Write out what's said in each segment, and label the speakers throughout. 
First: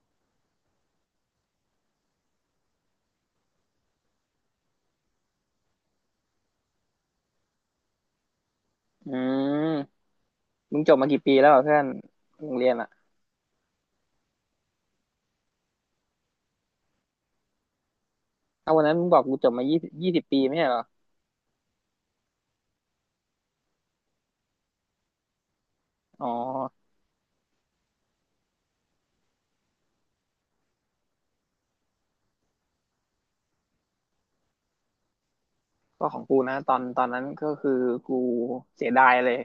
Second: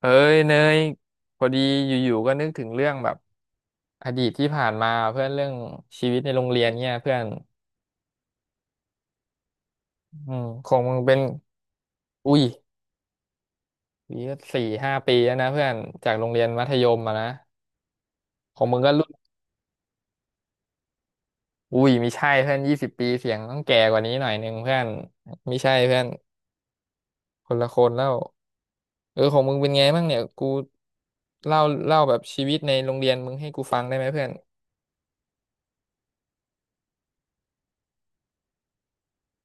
Speaker 1: เอ้ยเนยพอดีอยู่ๆก็นึกถึงเรื่องแบบอดีตที่ผ่านมาเพื่อนเรื่องชีวิตในโรงเรียนเนี่ยเพื่อน
Speaker 2: อืม
Speaker 1: อืมค
Speaker 2: มึ
Speaker 1: ง
Speaker 2: งจ
Speaker 1: มึ
Speaker 2: บ
Speaker 1: ง
Speaker 2: มา
Speaker 1: เป็น
Speaker 2: กี่ปีแล้วเหรอเพื่อน
Speaker 1: อุ้ย
Speaker 2: โรงเรียนอ่ะ
Speaker 1: ปีก็4-5 ปีแล้วนะเพื่อนจากโรงเรียนมัธยมอะนะของ
Speaker 2: เอา
Speaker 1: มึง
Speaker 2: วัน
Speaker 1: ก็
Speaker 2: นั้นมึ
Speaker 1: รุ่
Speaker 2: ง
Speaker 1: น
Speaker 2: บอกกูจบมายี่สิบปีไม่ใช่เหรอ
Speaker 1: อุ้ยไม่ใช่เพื่อน20 ปีเสียงต้องแก่กว่านี้หน่อยนึงเพื่อนไม่ใช่เพื่อน
Speaker 2: อ๋อ
Speaker 1: คนละคนแล้วเออของมึงเป็นไงบ้างเนี่ยกูเล่าเล่าแบบชีวิตในโรงเรียนมึงให้กูฟังได้ไหมเพื่อน
Speaker 2: ก็ของกูนะตอนนั้นก็คือกูเสียดายเลย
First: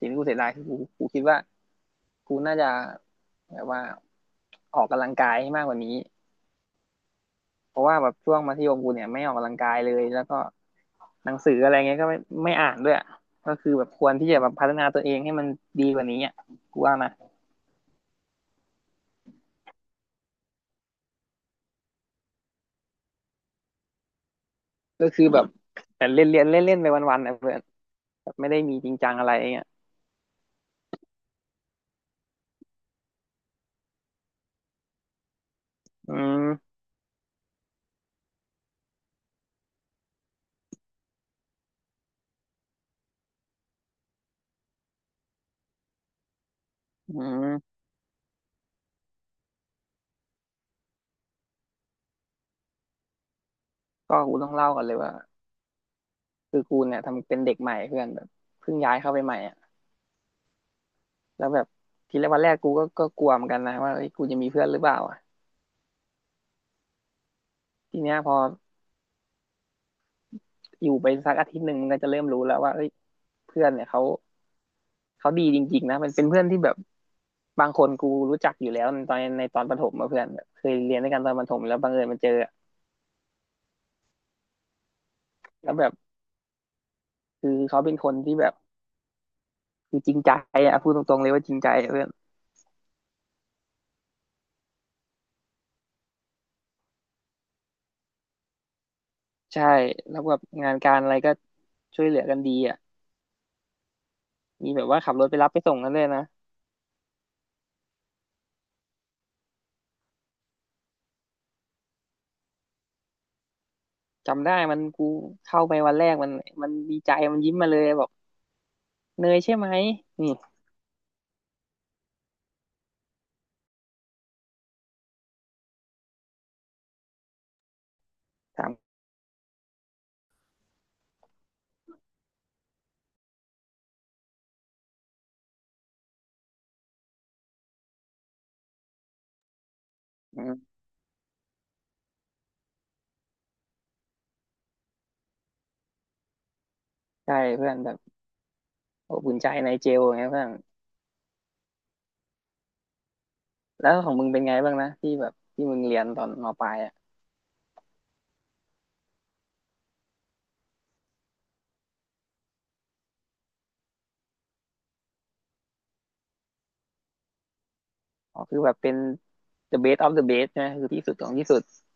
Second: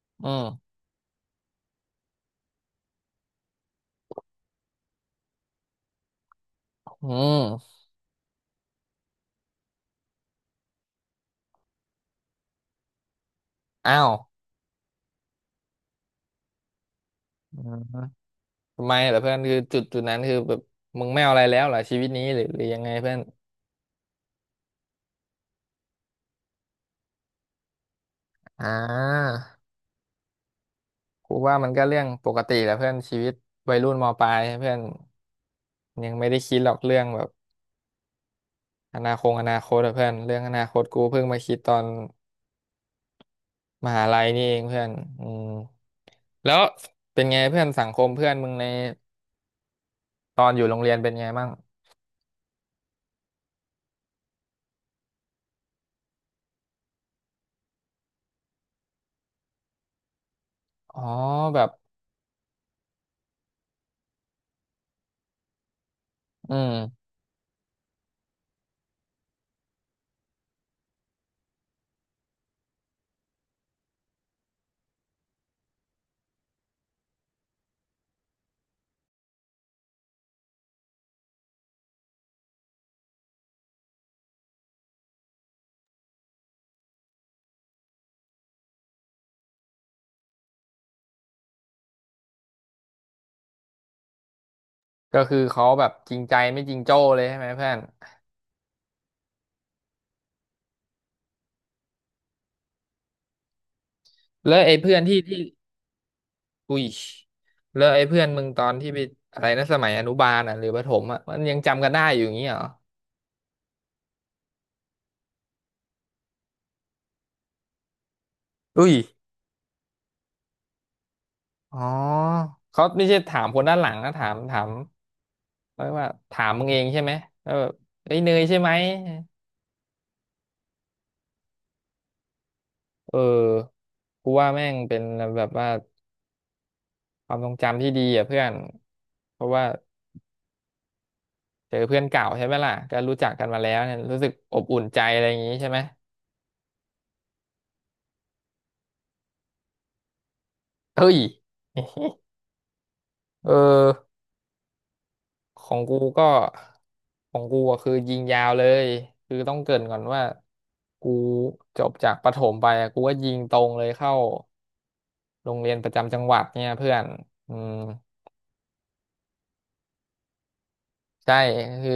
Speaker 2: สิ่งที่กู
Speaker 1: อื
Speaker 2: เสียดายคือ
Speaker 1: ม
Speaker 2: กูคิดว่ากูน่าจะแบบว่าออกกำลังกายให้มากกว่านี้
Speaker 1: อื
Speaker 2: เพ
Speaker 1: ม
Speaker 2: ราะว่าแบบช่วงมัธยมกูเนี่ยไม่ออกกำลังกายเลยแล้วก็หนังสืออะไรเงี้ยก็ไม่อ่านด้วยอะก็คือแบบ
Speaker 1: อ้า
Speaker 2: ค
Speaker 1: ว
Speaker 2: วรที่จะแบบพัฒนาตัวเองให้มันดีกว่านี้อ่ะกูว่านะ
Speaker 1: ทำไมเหรอเพื่อนคือจุดนั้นคือแบบมึงไม่เอาอะไรแล้วเหรอชีวิตนี้หรือยังไงเพื่อน
Speaker 2: ก็คือแบบแต่เล่นเล่นเล่นเล่นไปวันๆนะเพื่อนแบบไม่ได้
Speaker 1: อ่า
Speaker 2: มีจริงจังอะไรเงี้ย
Speaker 1: กูว่ามันก็เรื่องปกติแหละเพื่อนชีวิตวัยรุ่นมปลายเพื่อนยั
Speaker 2: อื
Speaker 1: งไม่ได้คิดหรอ
Speaker 2: ม
Speaker 1: กเรื่องแบบอนาคตอะเพื่อนเรื่องอนาคตกูเพิ่งมาคิดตอนมหาลัยนี่เองเพื่อนอืมแล้ว
Speaker 2: อื
Speaker 1: เป็นไงเพื่
Speaker 2: ม
Speaker 1: อนสังคมเพื่อนมึงในตอนอยู่โรงเรียนเป็นไงบ้าง
Speaker 2: ก็กูต้องเล่าก่อนเลยว่าคือกูเนี่ยทำเป็นเด็กใหม่เพื่อนแบบเพิ่งย้ายเข้าไปใหม่อ่ะ
Speaker 1: อ๋อ
Speaker 2: แล้ว
Speaker 1: แบ
Speaker 2: แบบ
Speaker 1: บ
Speaker 2: ทีแรกวันแรกกูก็กลัวเหมือนกันนะว่าเอ้ยกูจะมีเพื่อนหรือเปล่าอ่ะ
Speaker 1: อืม
Speaker 2: ทีเนี้ยพออยู่ไปสักอาทิตย์หนึ่งมันก็จะเริ่มรู้แล้วว่าเอ้ยเพื่อนเนี่ยเขาดีจริงๆนะมันเป็นเพื่อนที่แบบบางคนกูรู้จักอยู่แล้วในตอนประถมมาเพื่อนแบบเคยเรียนด้วยกันตอนประถมแล้วบังเอิญมาเจออะแล้วแบบคือเขาเป็นคนที่แบบคือจริงใจอ่ะพูดตรงๆเลยว่าจริงใจอะเพื่อน
Speaker 1: ก็คือเขาแบบจริงใจไม่จริงโจ้เลยใช่ไหมเพื่อน
Speaker 2: ใช่แล้วแบบงานการอะไรก็ช่วยเหลือกันดีอ่ะ
Speaker 1: แล้ว
Speaker 2: มี
Speaker 1: ไอ้
Speaker 2: แบบ
Speaker 1: เพื่อ
Speaker 2: ว่า
Speaker 1: น
Speaker 2: ขับ
Speaker 1: ที่
Speaker 2: รถไป
Speaker 1: ที่
Speaker 2: รับไปส่งกันเลยนะ
Speaker 1: อุ้ยแล้วไอ้เพื่อนมึงตอนที่ไปอะไรนะสมัยอนุบาลอ่ะหรือประถมอ่ะมันยังจำกันได้อยู่อย่างงี้เหรอ
Speaker 2: จำได้มันกูเข้าไปวันแรกมันดีใจมันยิ้มมาเลยบอก
Speaker 1: อุ้ย
Speaker 2: เนยใช่ไหมนี่
Speaker 1: อ๋อเขาไม่ใช่ถามคนด้านหลังนะถามเรียกว่าถามมึงเองใช่ไหมแล้วแบบเอ้ยเนยใช่
Speaker 2: ถา
Speaker 1: ไหม
Speaker 2: ม
Speaker 1: เออกูว่าแม่งเป็นแบบว่าความทรงจำที่ดีอ่ะเพื่อนเพราะว่า
Speaker 2: อืม
Speaker 1: เจอเพื่อนเก่าใช่ไหมล่ะก็รู้จักกันมาแล้วเนี่ยรู้สึกอบอุ่นใจอะไรอย่างงี้ใช่ไหม
Speaker 2: ใช่เพื่อนแบบอบอุ่นใจในเจลไงเพื่อน
Speaker 1: เฮ้ยเอ
Speaker 2: แล้
Speaker 1: อ
Speaker 2: วของมึงเป็นไงบ้างนะที่แบบที่
Speaker 1: ขอ
Speaker 2: มึ
Speaker 1: ง
Speaker 2: ง
Speaker 1: กู
Speaker 2: เรียนตอน
Speaker 1: ก็
Speaker 2: มปลายอ่ะ
Speaker 1: ของกูอะคือยิงยาวเลยคือต้องเกริ่นก่อนว่ากูจบจากประถมไปอะกูก็ยิงตรงเลยเข้าโรงเรียนประจำจังหวัดเนี่ยเพื่อนอืม
Speaker 2: อ๋อคือแบบเป็น the best of the best ใช่ไหมคือที่สุดของ
Speaker 1: ใช่
Speaker 2: ที่สุด
Speaker 1: คือ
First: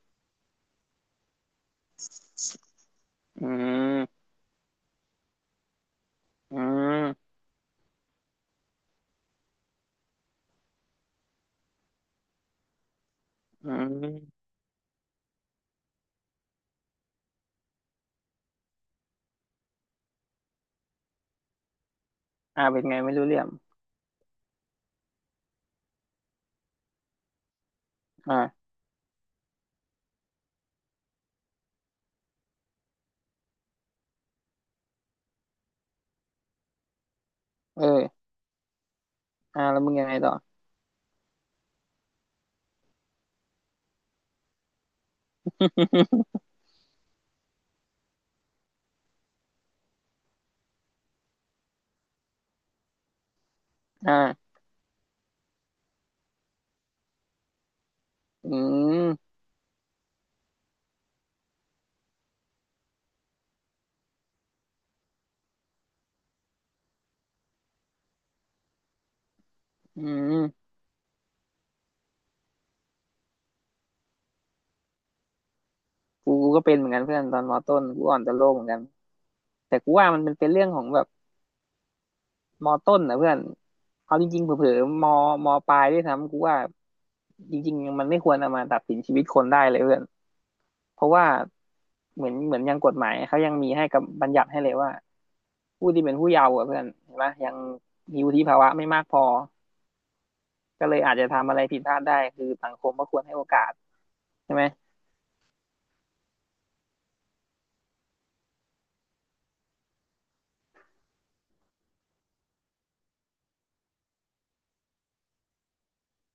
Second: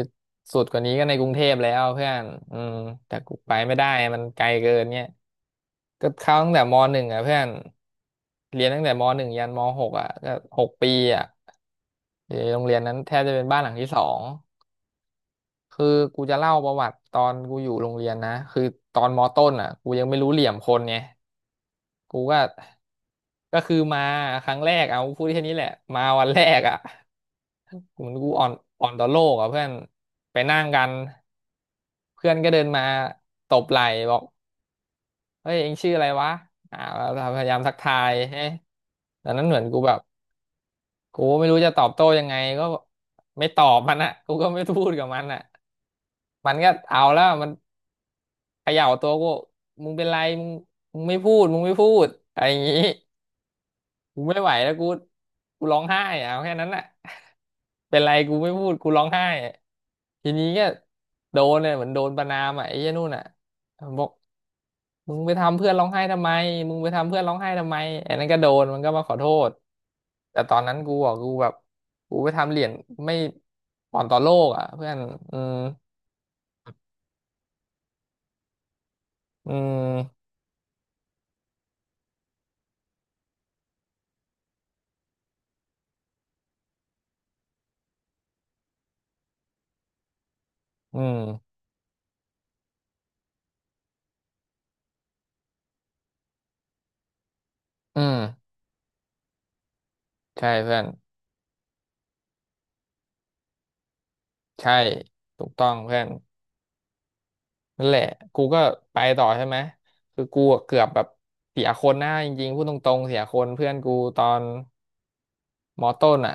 Speaker 1: สุดกว่านี้ก็ในกรุงเทพแล้วเพื่อนอืมแต่กู
Speaker 2: อื
Speaker 1: ไปไม่ได้มัน
Speaker 2: ม
Speaker 1: ไกลเกินเนี่ยก็เข้าตั้ง
Speaker 2: อื
Speaker 1: แต่มหนึ่งอ่ะ
Speaker 2: ม
Speaker 1: เพื่อนเรียนตั้งแต่มหนึ่งยันมหกอ่ะก็6 ปีอ่ะอยู่ในโรงเรียนนั้นแทบจะเป็นบ้านห
Speaker 2: อื
Speaker 1: ลังที่สอง
Speaker 2: ม
Speaker 1: คือกูจะเล่าประวัติตอนกูอยู่โรงเรียนนะคือตอนมต้นอ่ะกูยังไม่รู้เหลี่ยมคนไงกูก็
Speaker 2: อ่าเป็นไงไม่รู้เรื่อง
Speaker 1: ก็คือมาครั้งแรกเอาพูดแค่นี้แหละมาวันแรกอ่ะเหมือนกูอ่อน
Speaker 2: อ่า
Speaker 1: อ่อนต่อโลกอ่ะเพื่อนไปนั่งกันเพื่อนก็เดินมาตบไหล่บอกเฮ้ยเองชื่ออะไรวะอ่าเราพยายามทักทาย
Speaker 2: เออ
Speaker 1: เฮ้ยตอนนั้นเหมื
Speaker 2: อ่า
Speaker 1: อนกู
Speaker 2: แล้วมึ
Speaker 1: แบ
Speaker 2: ง
Speaker 1: บ
Speaker 2: ยังไงต่อ
Speaker 1: กูไม่รู้จะตอบโต้ยังไงก็ไม่ตอบมันอ่ะกูก็ไม่พูดกับมันอ่ะมันก็เอาแล้วมัน เขย่าตัวกูมึงเป็นไรมึงมึงไม่พูดมึงไม่พูดอะไรอย่างงี้กูไม่ไหว
Speaker 2: อ่า
Speaker 1: แล้วกูกูร้องไห้อะเอาแค่นั้นแหละ เป็นไรกู
Speaker 2: อื
Speaker 1: ไม่พูดกูร้องไห้
Speaker 2: ม
Speaker 1: อะทีนี้ก็โดนเนี่ยเหมือนโดนประณามอ่ะไอ้เหี้ยนู่นอ่ะบอกมึงไปทำเพื่อนร้องไห้ทำไมมึงไปทำเพื่อนร้องไห้ทำไมไอ้นั่นก็โดนมันก็มาขอโทษ
Speaker 2: อื
Speaker 1: แต่ตอน
Speaker 2: ม
Speaker 1: นั้นกูอ่ะกูแบบกูไปทำเหรียญไม่อ่อนต่อโลกอ่ะเพื่อนอืม
Speaker 2: กูก็เป็นเหมือนกันเพื่อนตอนมต้นกูอ่อนต่อโลกเหมือนกัน
Speaker 1: อื
Speaker 2: แต่กูว่ามัน
Speaker 1: ม
Speaker 2: เป็นเรื่องของแบบมอต้นนะเพื่อนเอาจริงๆเผลอๆมอปลายด้วยซ้ำกูว่าจริงๆมันไม่ควรเอามาตัดสินชีวิตคนได้เลยเพื่อน
Speaker 1: อื
Speaker 2: เพราะว่า
Speaker 1: ม
Speaker 2: เหมือนยังกฎหมายเขายังมีให้กับบัญญัติให้เลยว่าผู้ที่เป็นผู้เยาว์อะเพื่อนเห็นปะยัง
Speaker 1: อื
Speaker 2: มีวุฒิ
Speaker 1: ม
Speaker 2: ภาวะไม่มากพอ
Speaker 1: ใช่เพื่อน
Speaker 2: ก็เลยอาจจะทำอะไรผิดพลาดได้คือสังคมก็ควรให้โอกาสใช่ไหม
Speaker 1: ใช่ถูกต้องเพื่อนนั่นแหละกูก็ไปต่อใช่ไหมคือกูอะเกือบแบบเสียคนนะจริงๆพูดตรงๆเสียคนเพื่อนกูตอนมอต้นอ่ะ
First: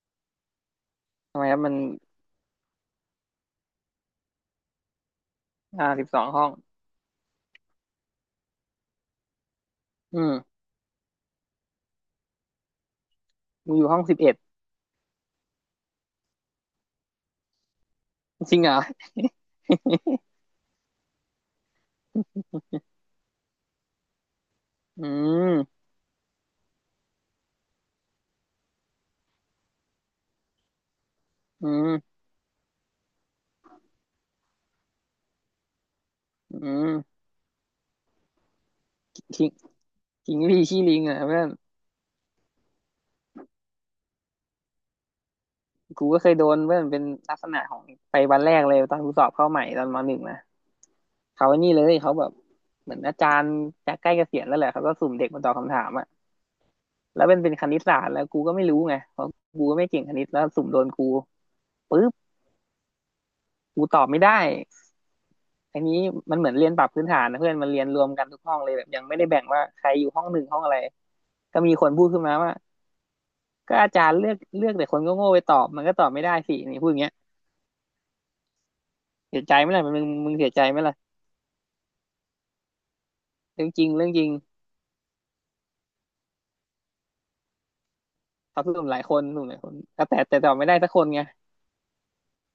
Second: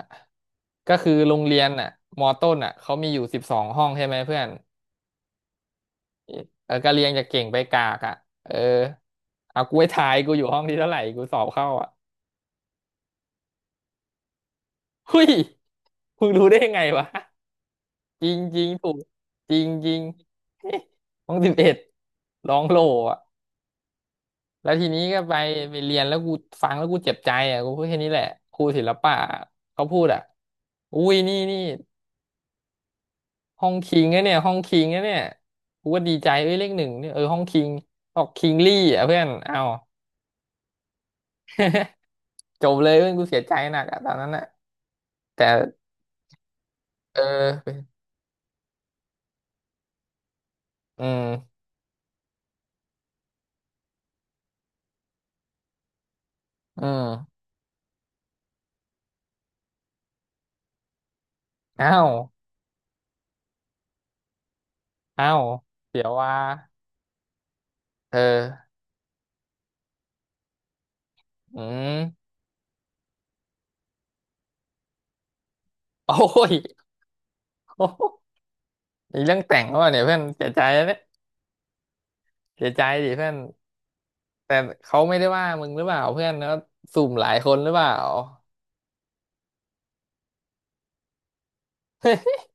Speaker 1: ก็คือโร
Speaker 2: ทำ
Speaker 1: ง
Speaker 2: ไมค
Speaker 1: เรี
Speaker 2: รับ
Speaker 1: ยน
Speaker 2: มัน
Speaker 1: อ่ะมอต้นอ่ะเขามีอยู่12 ห้องใช่ไหมเพื่อน
Speaker 2: อ่าสิบสองห้อง
Speaker 1: เออก็เรียงจากเก่งไปกากอ่ะเออเอากูไปทาย
Speaker 2: อื
Speaker 1: กูอยู่ห้
Speaker 2: ม
Speaker 1: องที่เท่าไหร่กูสอบเข้าอ่ะ
Speaker 2: มึงอยู่ห้องสิบเอ็ด
Speaker 1: เฮ้ยมึงรู้ได้ไงวะจ
Speaker 2: จริง
Speaker 1: ริง
Speaker 2: เหรอ
Speaker 1: ๆถูกจริงๆห้อง11ร้องโลอ่ะ แล้วทีนี้
Speaker 2: อื
Speaker 1: ก็ไปไป
Speaker 2: ม
Speaker 1: เรียนแล้วกูฟังแล้วกูเจ็บใจอ่ะกูพูดแค่นี้แหละครูศิลปะเขาพูดอ่ะอุ้ยนี่นี่
Speaker 2: อืม
Speaker 1: ห้องคิงนะเนี่ยห้องคิงนะเนี่ยกูก็ดีใจเอ้ย
Speaker 2: อื
Speaker 1: เลขหนึ่งเนี่ยเอ
Speaker 2: ม
Speaker 1: อห้องคิงออกคิงลี่อ่ะเพื่อน
Speaker 2: คิง
Speaker 1: เอา
Speaker 2: คิงพี่ขี้ลิงอ่ะเพื่อน
Speaker 1: จบเลยเพื่อนกูเสียใจหนักอ่ะตอนนั้นอ่ะแต่
Speaker 2: กูก็เคยโดนเว้ยมันเป็น
Speaker 1: เอ
Speaker 2: ลักษณะของ
Speaker 1: อ
Speaker 2: ไปวันแรกเลยตอนกูสอบเข้าใหม่ตอนมหนึ่งนะ
Speaker 1: อืม
Speaker 2: เขาไอ้นี่เลยเขาแบบเหมือนอาจารย์จะใกล้เกษียณแล้วแหละเขาก็สุ่มเด็กมาตอบคำถามอะ
Speaker 1: อื
Speaker 2: แล้วเป็
Speaker 1: ม
Speaker 2: นเป็นคณิตศาสตร์แล้วกูก็ไม่รู้ไงเพราะกูก็ไม่เก่งคณิตแล้วสุ่มโดนกู
Speaker 1: อ้า
Speaker 2: ปึ๊
Speaker 1: ว
Speaker 2: บกูตอบไม่ได้
Speaker 1: อ้าว
Speaker 2: อันนี้
Speaker 1: เดี๋ยวว่า
Speaker 2: มันเหมือนเรียนปรับพื้นฐานนะเพื่อนมันเรียนรวม
Speaker 1: เ
Speaker 2: กันทุกห้อง
Speaker 1: ออ
Speaker 2: เลยแบบยังไม่ได้แบ่งว่าใครอยู่ห้องหนึ่งห้องอะไรก็
Speaker 1: อื
Speaker 2: มีคนพูดขึ้น
Speaker 1: ม
Speaker 2: มาว่าก็อาจารย์เลือกแต่คนก็โง่ไปตอบมันก็ต อบ
Speaker 1: โอ้
Speaker 2: ไม่ได้
Speaker 1: ย
Speaker 2: สินี่พูดอย่างเงี้ย
Speaker 1: โอ้ยมีเรื่อ
Speaker 2: เสี
Speaker 1: ง
Speaker 2: ยใจ
Speaker 1: แต่ง
Speaker 2: ไหม
Speaker 1: แล้ว
Speaker 2: ล่ะมึ
Speaker 1: เนี่ย
Speaker 2: ง
Speaker 1: เพื่อน
Speaker 2: มึง
Speaker 1: เสี
Speaker 2: เสี
Speaker 1: ย
Speaker 2: ย
Speaker 1: ใจ
Speaker 2: ใจไหม
Speaker 1: แล้วเนี่ย
Speaker 2: ล่ะ
Speaker 1: เสียใจดิเพื่อน
Speaker 2: เรื่องจริงเรื่องจริง
Speaker 1: แต่เขาไม่ได้ว่ามึงหรือเปล่าเพื่อนแล้วสุ่มหลายคนหรือเปล่า
Speaker 2: ครับหนุ่มหลายคนหนุ่มหลายคนก็แต่ตอบไม่ได้สักคนไง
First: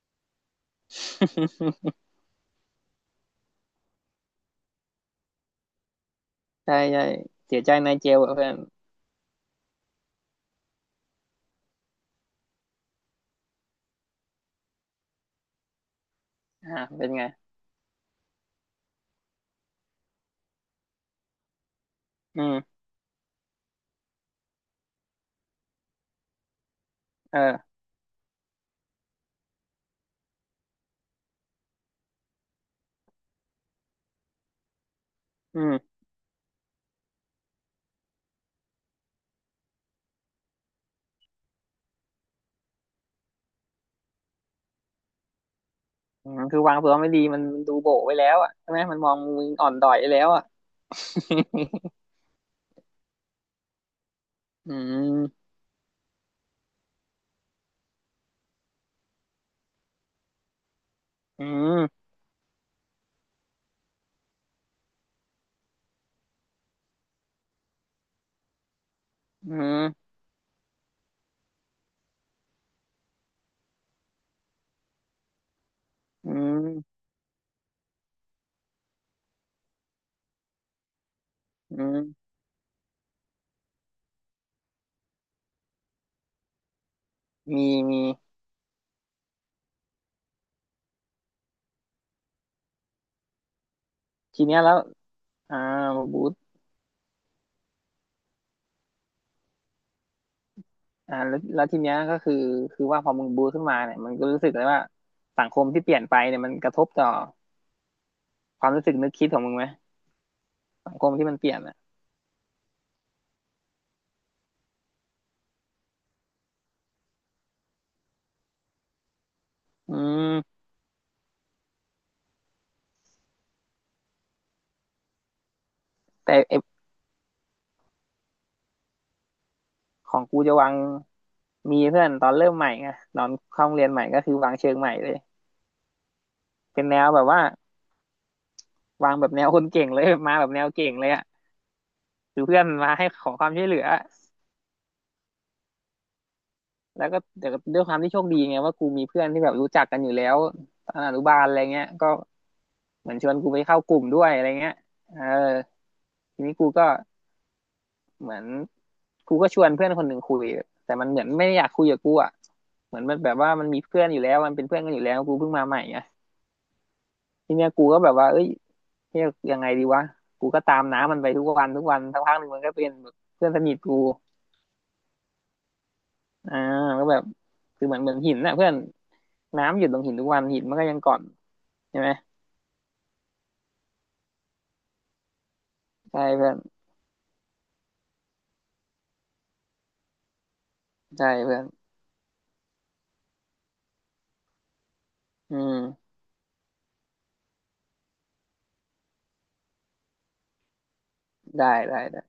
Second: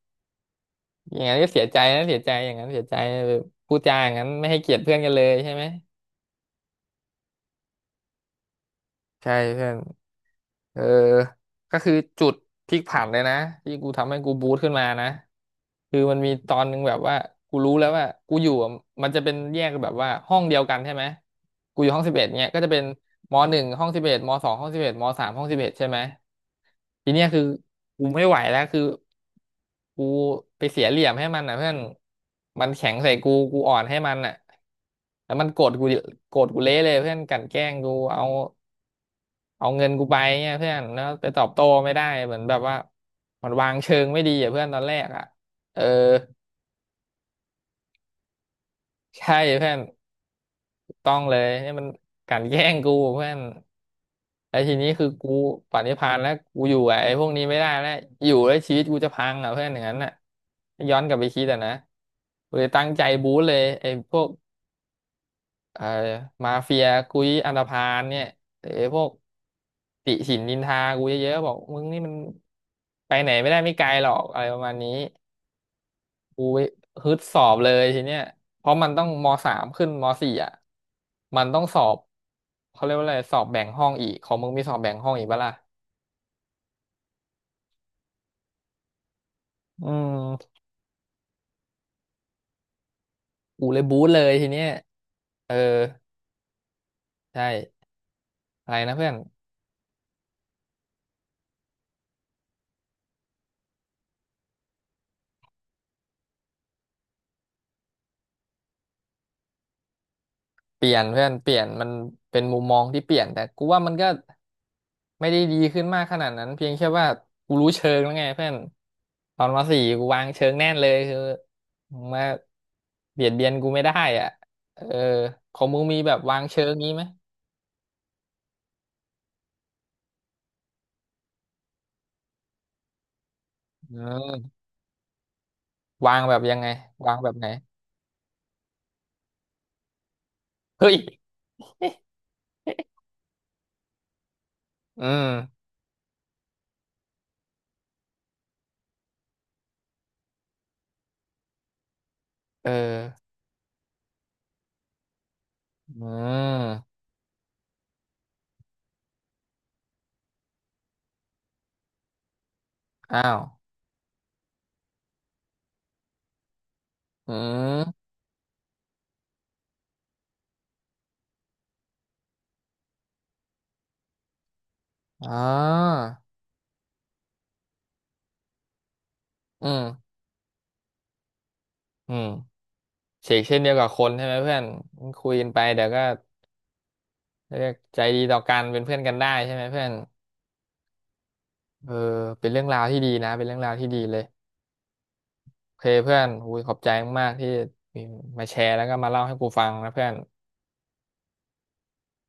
Speaker 1: อย่างนั้นก็เสียใจนะเสียใจอย่างนั้นเสียใจแบบพูดจาอย่างนั้นไม่ให้เกียรติเพื่อนกันเลยใช่ไหม
Speaker 2: ใช่ใช่เสียใจในเจลอะเพื่อน
Speaker 1: ใช่เพื่อนเออก็คือจุดพลิกผันเลยนะที่กูทำให้กูบูสต์ขึ้นมานะคือมันมีตอน
Speaker 2: อ่า
Speaker 1: หนึ่งแบบ
Speaker 2: เป็น
Speaker 1: ว่า
Speaker 2: ไง
Speaker 1: กูรู้แล้วว่ากูอยู่อะมันจะเป็นแยกแบบว่าห้องเดียวกันใช่ไหมกูอยู่ห้องสิบเอ็ด
Speaker 2: อื
Speaker 1: เนี่ยก็จะ
Speaker 2: ม
Speaker 1: เป็นมหนึ่งห้องสิบเอ็ดมสองห้องสิบเอ็ดมสามห้องสิบเอ็ดใช่ไหม ทีเนี้ยคือ
Speaker 2: เออ
Speaker 1: กูไม่ไหวแล้วคือกูไปเสียเหลี่ยมให้มันอ่ะเพื่อนมันแข็งใส่กูกูอ่อนให้มันอ่ะแล้วมันโก
Speaker 2: อื
Speaker 1: รธ
Speaker 2: ม
Speaker 1: กูโกรธกูเละเลยเพื่อนกลั่นแกล้งกูเอาเอาเงินกูไปเนี่ยเพื่อนแล้วไปตอบโต้ไม่ได้เหมือนแบบว่ามันวางเชิงไม่ดีอ่ะเพื่อนตอนแรกอ่ะเออ
Speaker 2: อืมคือวางตัวไม่ดีมันดูโบ๋ไว้แล้วอ่ะใช่ไหมมันมอง
Speaker 1: ใช่
Speaker 2: มึงอ่อ
Speaker 1: เพื่อ
Speaker 2: น
Speaker 1: น
Speaker 2: ด้อยไปแล้วอ่ะ
Speaker 1: ต้องเลยเนี่ยมันกลั่นแกล้งกูเพื่อนไอ้
Speaker 2: อื
Speaker 1: ทีนี้คือกู
Speaker 2: ม
Speaker 1: ปรินิพานแล้วกูอยู่กับไอ้พวกนี้ไม่ได้แล้วอยู่แล้วชีวิตกูจะพังอ่ะเพื่อนอย่างนั้นน่ะย้อนกลับไปคิ
Speaker 2: อื
Speaker 1: ดอ่ะนะ
Speaker 2: ม
Speaker 1: กูเลยตั้งใจบู๊เลยไอ้พวกเอ่อมาเฟียกุยอันธพาลเนี่ยไอ้พวก
Speaker 2: อืม
Speaker 1: ติฉินนินทากูเยอะๆบอกมึงนี่มันไปไหนไม่ได้ไม่ไกลหรอกอะไรประมาณนี้
Speaker 2: อื
Speaker 1: กู
Speaker 2: ม
Speaker 1: ฮึดสอบเลยทีเนี้ยเพราะมันต้องมสามขึ้นมสี่อ่ะมันต้อง
Speaker 2: อื
Speaker 1: สอบ
Speaker 2: ม
Speaker 1: เขาเรียกว่าอะไรสอบแบ่งห้องอีกของมึงมีสอบแบ่งห้องอีกปะล่ะ
Speaker 2: มีมี
Speaker 1: อืมกูเลยบู๊เลย
Speaker 2: ที
Speaker 1: ที
Speaker 2: เนี้
Speaker 1: เนี้
Speaker 2: ย
Speaker 1: ย
Speaker 2: แล้ว
Speaker 1: เออ
Speaker 2: อ่าบูท
Speaker 1: ใช่อะไรนะเพื่อน
Speaker 2: อ่าแล้วแล้วทีเนี้ยก็คือคือว่าพอมึงบูทขึ้นมาเนี่ยมันก็รู้สึกเลยว่าสังคมที่เปลี่ยนไปเนี่ยมันกระทบต่อความรู้สึกนึกคิดของมึงไหม
Speaker 1: เปลี่
Speaker 2: สัง
Speaker 1: ยน
Speaker 2: คม
Speaker 1: เพื่
Speaker 2: ที่
Speaker 1: อน
Speaker 2: มันเป
Speaker 1: เป
Speaker 2: ลี่ย
Speaker 1: ลี่
Speaker 2: น
Speaker 1: ยน
Speaker 2: อ่ะ
Speaker 1: มันเป็นมุมมองที่เปลี่ยนแต่กูว่ามันก็ไม่ได้ดีขึ้นมากขนาดนั้นเพียงแค่ว่ากูรู้เชิงแล้วไงเพื่อนตอนมสี่
Speaker 2: อื
Speaker 1: กูวางเชิง
Speaker 2: ม
Speaker 1: แน่นเลยคือมึงมาเบียดเบียนกูไม่ได้อ่ะเออของมึงมีแบบ
Speaker 2: แต่
Speaker 1: วาง
Speaker 2: ไอ
Speaker 1: เชิงงี้ไหม
Speaker 2: ของกูจะวางมีเพื่อนตอนเริ่มใหม่ไงตอนเข้าโรงเรียน
Speaker 1: เ
Speaker 2: ใหม่ก็คือวา
Speaker 1: ออ
Speaker 2: งเชิงใหม่เลย
Speaker 1: วางแบบยังไง
Speaker 2: เป็นแนว
Speaker 1: วาง
Speaker 2: แบบ
Speaker 1: แบบ
Speaker 2: ว่า
Speaker 1: ไหน
Speaker 2: วางแบบแนวคนเก่งเลยมาแบบแนวเก่
Speaker 1: เฮ้
Speaker 2: ง
Speaker 1: ย
Speaker 2: เลยอ่ะคือเพื่อนมาให้ขอความช่วยเหลือ
Speaker 1: อืม
Speaker 2: แล้วก็แต่ด้วยความที่โชคดีไงว่ากูมีเพื่อนที่แบบรู้จักกันอยู่แล้วตอนอนุบาลอะไรเงี้ยก็
Speaker 1: เออ
Speaker 2: เหมือนชวนกูไปเข้ากลุ่มด้วยอะไรเงี้ยเออ
Speaker 1: อื
Speaker 2: ทีนี้กูก็
Speaker 1: ม
Speaker 2: เหมือนกูก็ชวนเพื่อนคนหนึ่งคุยแต่มันเหมือนไม่ได้อยากคุยกับกูอ่ะเหมือนมัน
Speaker 1: อ้า
Speaker 2: แบบ
Speaker 1: ว
Speaker 2: ว่ามันมีเพื่อนอยู่แล้วมันเป็นเพื่อนกันอยู่แล้วกูเพิ่งมาใหม่ไง
Speaker 1: อื
Speaker 2: ทีเนี้ยกูก็
Speaker 1: ม
Speaker 2: แบบว่าเอ้ย เรียกยังไงดีวะกูก็ตามน้ำมันไปทุกวันสักพักหนึ่งมันก็เป็นแบบเพื่อนสนิทกู
Speaker 1: อ๋อ
Speaker 2: อ่าก็แบบคือเหมือนหินนะเพื่อน
Speaker 1: อื
Speaker 2: น้ำหยุดลงหิ
Speaker 1: ม
Speaker 2: นทุกวันหินมันก็ยังก่อนใช่ไหม
Speaker 1: อืมเฉกเช่นเดียวกับคนใช่ไหมเพื่อนคุยกันไปเดี๋ยวก็
Speaker 2: ใช่เพื่อน
Speaker 1: เรียกใจดีต่อกันเป็นเพื่อนกันได้ใช่ไหมเพื่อน
Speaker 2: ใช่เพื่อน
Speaker 1: เออเป็นเรื่องราวที่ดีนะเป็นเรื่องราวที่ดีเลย
Speaker 2: อื
Speaker 1: โอเค
Speaker 2: ม
Speaker 1: เพื่อนอุ้ยขอบใจมากๆที่มาแชร์แล้วก็มาเล่าให้กูฟังนะเพื่อน
Speaker 2: ได้ได้ได้